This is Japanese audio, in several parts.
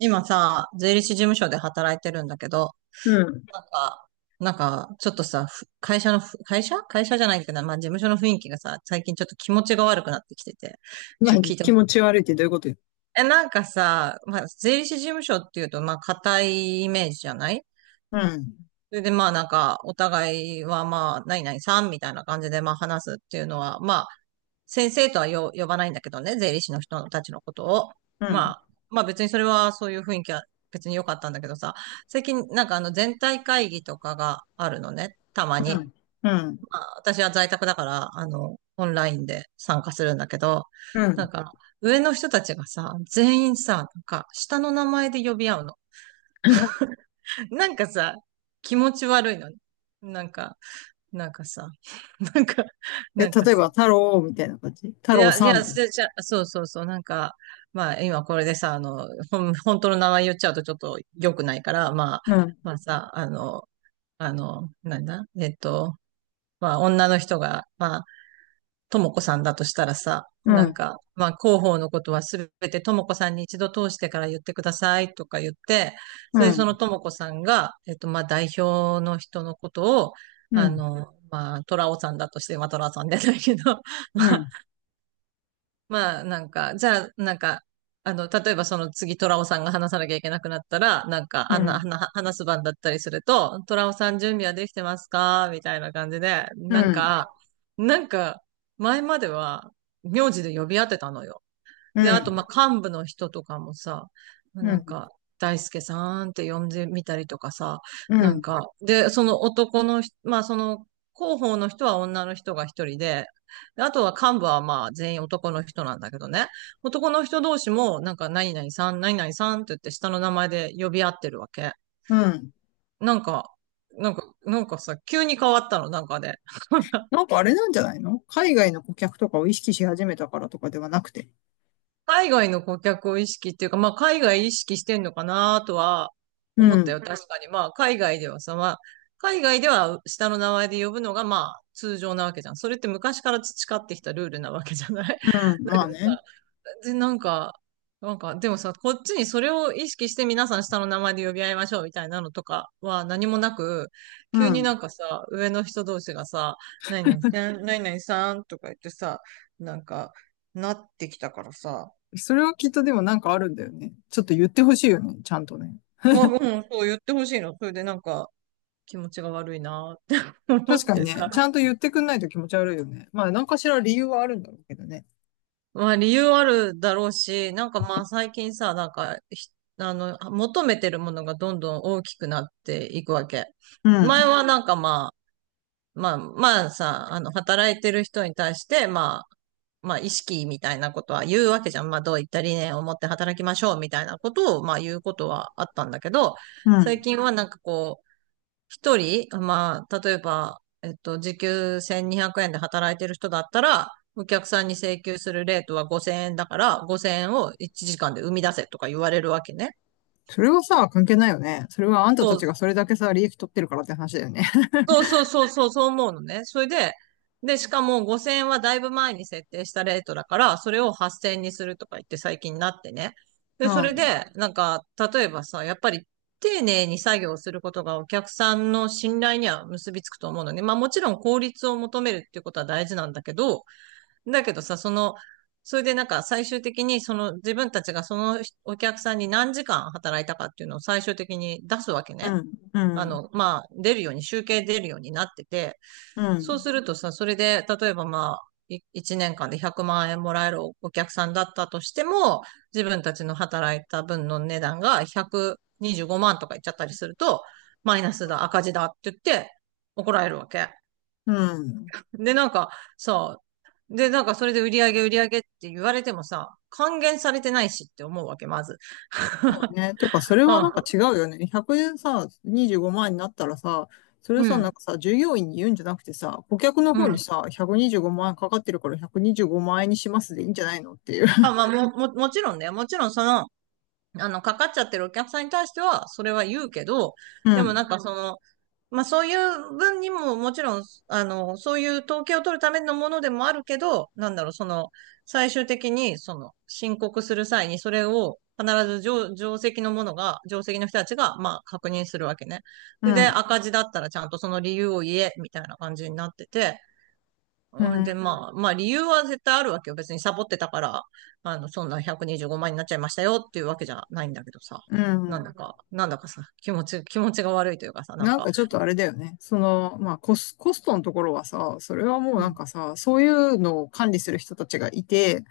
今さ、税理士事務所で働いてるんだけど、うん。ちょっとさ、ふ会社のふ、会社会社じゃないけど、まあ事務所の雰囲気がさ、最近ちょっと気持ちが悪くなってきてて、ちょっと何、聞いてほ気し持い。ち悪いってどういうことよ。なんかさ、まあ税理士事務所っていうと、まあ固いイメージじゃない？うん、それでまあお互いはまあ、何々さんみたいな感じでまあ話すっていうのは、まあ、先生とは呼ばないんだけどね、税理士の人たちのことを。うまん、あ、まあ別にそれはそういう雰囲気は別に良かったんだけどさ、最近あの全体会議とかがあるのね、たまうに。ん、うん、まあ私は在宅だから、あの、オンラインで参加するんだけど、うなんん。か、上の人たちがさ、全員さ、下の名前で呼び合うの。なんかさ、気持ち悪いのね。なんか、なんかさ、なんか、なえ、んか例えさ、ば、太郎みたいな感じ太い郎や、いさや、そん。れじゃ、そうそうそう、まあ、今これでさ、あの、本当の名前言っちゃうとちょっと良くないから、まあ、うん、まあさ、あの、あの、なんだ、えっと、まあ、女の人が、まあ、ともこさんだとしたらさ、うん、まあ、広報のことはすべてともこさんに一度通してから言ってくださいとか言って、うそれでそのん、ともこさんが、まあ、代表の人のことを、うん、うあん、の、まあ、トラオさんだとして、まあ、トラオさんじゃないけど、まうあ、ん、まあ、なんか、じゃあ、なんか、あの、例えばその次、トラオさんが話さなきゃいけなくなったら、なんか、うあんな、ん、はな話す番だったりすると、トラオさん準備はできてますかみたいな感じで、うん、なんか、前までは、名字で呼び合ってたのよ。うで、あと、まん、あ、幹部の人とかもさ、なんか、大輔さんって呼んでみたりとかさ、うん、その男の人、まあ、その、広報の人は女の人が一人で、であとは幹部はまあ全員男の人なんだけどね。男の人同士も何々さん、何々さんって言って下の名前で呼び合ってるわけ。うん。なんか、なんか、なんかさ、急に変わったの、なんかで。なんかあれなんじゃないの？海外の顧客とかを意識し始めたからとかではなくて。海外の顧客を意識っていうか、まあ、海外意識してんのかなとはう思ったよ。ん、うん、確かに。まあ、海外ではさ、まあ、海外では下の名前で呼ぶのが、まあ、通常なわけじゃん。それって昔から培ってきたルールなわけじゃない？ うん、だけまどあさ、ね。で、なんか、なんか、でもさ、こっちにそれを意識して皆さん下の名前で呼び合いましょうみたいなのとかは何もなく、う急にん。なんかさ、上の人同士がさ、何々さん、何々さんとか言ってさ、なんか、なってきたからさ、それはきっとでもなんかあるんだよね。ちょっと言ってほしいよね、ちゃんとね。まあ、うん、そう言ってほしいの。それで気持ちが悪いなって 思確っかにてね、ちゃさ。んと言ってくんないと気持ち悪いよね。まあ、何かしら理由はあるんだろうけどね。まあ理由あるだろうし、まあ最近さ、なんかひ、あの、求めてるものがどんどん大きくなっていくわけ。う前ん、はまあ、まあまあさ、あの、働いてる人に対して、まあ、まあ意識みたいなことは言うわけじゃん。まあどういった理念を持って働きましょうみたいなことを、まあ言うことはあったんだけど、う最ん。近は一人、まあ、例えば、えっと、時給1200円で働いてる人だったら、お客さんに請求するレートは5000円だから、5000円を1時間で生み出せとか言われるわけね。それはさ、関係ないよね。それはあんたたそう、ちがそれだけさ、利益取ってるからって話だよね。そうそうそうそう、そう思うのね。それで、しかも5000円はだいぶ前に設定したレートだから、それを8000円にするとか言って最近になってね。うで、それん、で、なんか、例えばさ、やっぱり丁寧に作業することがお客さんの信頼には結びつくと思うのね。まあもちろん効率を求めるっていうことは大事なんだけど、だけどさ、その、それで最終的にその自分たちがそのお客さんに何時間働いたかっていうのを最終的に出すわけうね。ん、うあん、の、まあ、出るように、集計出るようになってて、うそうん、するとさ、それで、例えばまあ、1年間で100万円もらえるお客さんだったとしても、自分たちの働いた分の値段が125万とかいっちゃったりすると、マイナスだ、赤字だって言って怒られるわけ。うん。で、なんかさ、で、なんかそれで売り上げ売り上げって言われてもさ、還元されてないしって思うわけ、まず。そう ね。てか、それうはなん、んか違うよね。100円さ、25万円になったらさ、それうさ、なんん、かさ、従業員に言うんじゃなくてさ、顧客のう方にん。さ、125万円かかってるから125万円にしますでいいんじゃないのっていう。あ、まあ、もちろんね、もちろんその、あの、かかっちゃってるお客さんに対しては、それは言うけど、うでもん、その、まあそういう分にももちろん、あの、そういう統計を取るためのものでもあるけど、なんだろう、その、最終的に、その、申告する際に、それを必ず上席のものが、上席の人たちが、まあ確認するわけね。うそれでん、赤字だったらちゃんとその理由を言え、みたいな感じになってて、うほんで、ん、まあ、まあ理由は絶対あるわけよ。別にサボってたから、あの、そんな125万にじゅうごまんになっちゃいましたよっていうわけじゃないんだけどさ。うん。なんだかさ、気持ちが悪いというかさ、なんかちょっとあれだよね。その、まあ、コストのところはさ、それはもううなんん。かさ、そういうのを管理する人たちがいて、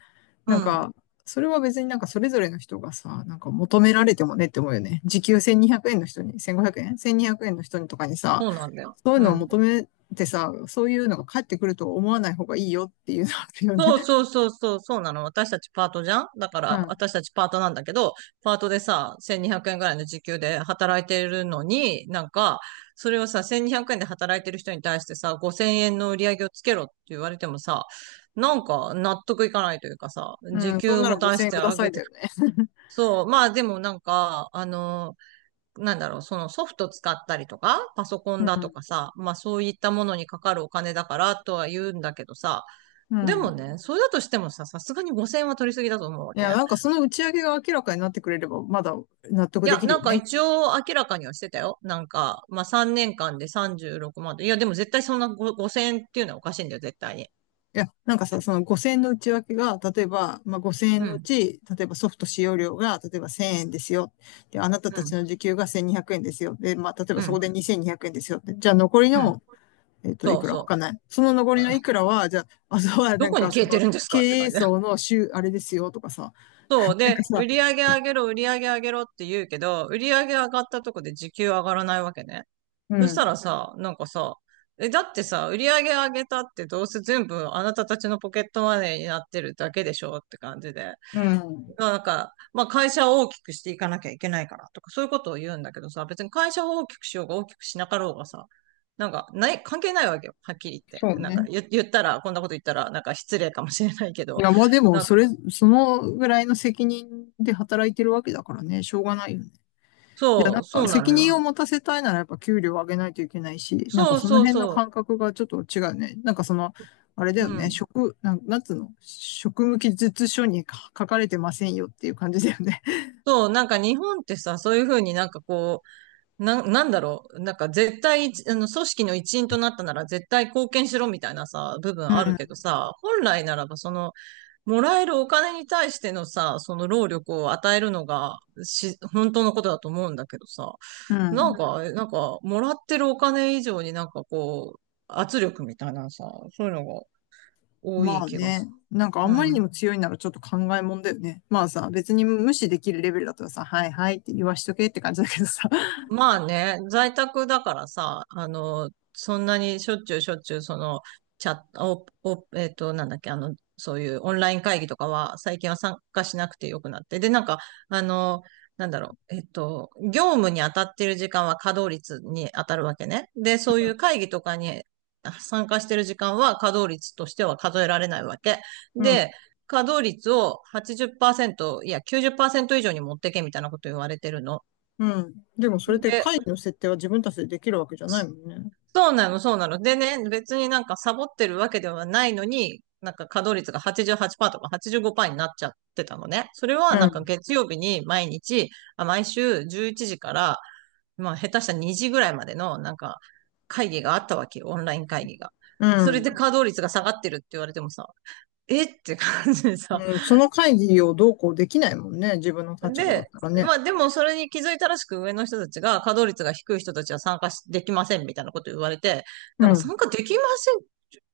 うなんん、か、それは別になんかそれぞれの人がさ、なんか求められてもねって思うよね。時給1200円の人に、1500円 ?1200 円の人にとかにさ、そうなんだよ。そういううのをん。求めてさ、そういうのが返ってくると思わない方がいいよっていうのあるよそうね。そうそうそう、そうなの。私 たちパートなんだけど、パートでさ、1200円ぐらいの時給で働いてるのに、それをさ、1200円で働いてる人に対してさ、5000円の売り上げをつけろって言われてもさ、納得いかないというかさ、うん。時うん。そん給ならも出5000し円てくだあさげいて、だよね。そう、まあでもなんか、あの、なんだろう、そのソフト使ったりとか、パソコンだとか さ、まあそういったものにかかるお金だからとは言うんだけどさ、うん。うでもん。ね、それだとしてもさ、さすがに5000は取りすぎだと思うわいけ。や、なんかその打ち上げが明らかになってくれれば、まだ納得いでや、きるよね。一応明らかにはしてたよ。なんか、まあ3年間で36万でさんじゅうろくまんと。いや、でも絶対そんな5000っていうのはおかしいんだよ、絶対に。いや、なんかさ、その5000円の内訳が、例えば、まあ、5000円うのうん、ち、例えばソフト使用料が、例えば1000円ですよ。で、あなたたうちん、の時給が1200円ですよ。で、まあ、例えばうそこん、で2200円ですよ。でじゃあ残りうん。の、いそうくらわそかんない。その残う。りのいくらは、じゃあ、あとはなどんこにか、そ消えての、るんです経かって営感じ。層の週、あれですよとかさ、そう。なんで、かさ、売り上げ上げろ、売り上げ上げろって言うけど、売り上げ上がったとこで時給上がらないわけね。うそしたらん、さ、なんかさ、だってさ、売り上げ上げたってどうせ全部あなたたちのポケットマネーになってるだけでしょって感じで。うん、まあなんか、まあ会社を大きくしていかなきゃいけないからとかそういうことを言うんだけどさ、別に会社を大きくしようが大きくしなかろうがさ、なんか、ない、関係ないわけよ。はっきり言って。そうなんかね。言ったら、こんなこと言ったら、なんか失礼かもしれないけいど。や、まあでも、なんそか、れ、そのぐらいの責任で働いてるわけだからね、しょうがないよね。いや、なそんう、そかうな責のよ。任を持たせたいならやっぱ給料を上げないといけないし、なんかそうそのそう辺のそ感覚がちょっと違うね。なんかその、あれだう。ようね、ん。職、なん、なんつうの、職務記述書にか書かれてませんよっていう感じだよね。そう、なんか日本ってさ、そういうふうになんかこう、なんだろう。なんか絶対、組織の一員となったなら絶対貢献しろみたいなさ、部分あるけど さ、本来ならばその、もらえるお金に対してのさ、その労力を与えるのが、本当のことだと思うんだけどさ、うん、うなんん。か、なんか、もらってるお金以上になんかこう、圧力みたいなさ、そういうのが多まいあ気がすね、なんかある。うんまりにん、も強いならちょっと考えもんだよね。まあさ、別に無視できるレベルだったらさ、はいはいって言わしとけって感じだけどさ。まあね、在宅だからさ、そんなにしょっちゅうしょっちゅう、その、チャット、お、お、えっと、なんだっけ、そういうオンライン会議とかは、最近は参加しなくてよくなって。で、なんか、あの、なんだろう、業務に当たってる時間は稼働率に当たるわけね。で、そういう会議とかに参加してる時間は稼働率としては数えられないわけ。うん、で、稼働率を80%、いや、90%以上に持ってけみたいなこと言われてるの。うん。でもそれってで、会議の設定は自分たちでできるわけじゃないもんね。そうなの、そうなの。でね、別になんかサボってるわけではないのに、なんか稼働率が88%とか85%になっちゃってたのね。それうはなんかん、月曜日に毎日、あ、毎週11時から、まあ下手したら2時ぐらいまでのなんか会議があったわけよ、オンライン会議が。うそれでん。稼働率が下がってるって言われてもさ、えって感じでさ、うん、その会議をどうこうできないもんね。自分の立場だっで、たらね。まあでもそれに気づいたらしく上の人たちが稼働率が低い人たちは参加しできませんみたいなこと言われて、なんかう参加できま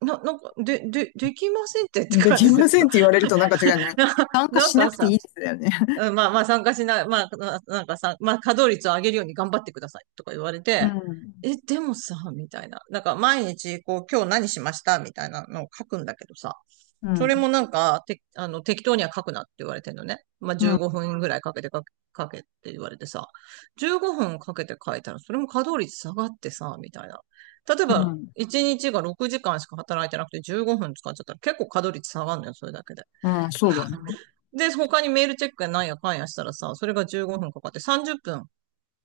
せん、なんか、で、できませんってってん。で感きじでますせか。んって言われるとなんか違うね。参加な、なんしなかくてさ、いいですだよね。うんまあまあ参加しない、まあな、なんかさ、まあ稼働率を上げるように頑張ってくださいとか言われうて、ん。え、でもさ、みたいな。なんか毎日こう今日何しましたみたいなのを書くんだけどさ、うそれん。もなんか、て、あの、適当には書くなって言われてんのね。まあ、う15ん。分ぐらいかけて書け、書けって言われてさ、15分かけて書いたら、それも稼働率下がってさ、みたいな。例えうば、ん。1日が6時間しか働いてなくて15分使っちゃったら結構稼働率下がるのよ、それだけで。うん。そうだね。で、他にメールチェックやなんやかんやしたらさ、それが15分かかって30分、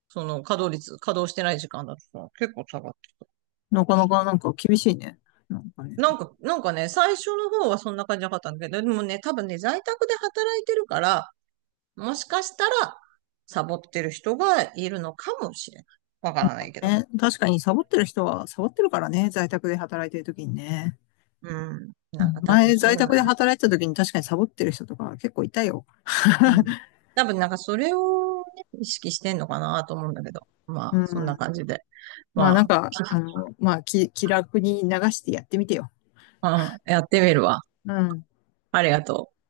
その稼働率、稼働してない時間だとさ、結構下がってた。なかなかなんか厳しいね。なんかね。なんかね、最初の方はそんな感じなかったんだけど、でもね、多分ね、在宅で働いてるから、もしかしたら、サボってる人がいるのかもしれない。わからないけど。ね、確かにサボってる人はサボってるからね。在宅で働いてる時にね。うん。うなんん、か多分前、そ在ういう宅でのね。働いてた時に確かにサボってる人とか結構いたよ。うん。多分なんかそれを、ね、意識してんのかなと思うんだけど。まうあ、そんなん。感じで。まあなまんあ、か、まあ気楽に流してやってみてよ。うん、やってみるわ。うん。ありがとう。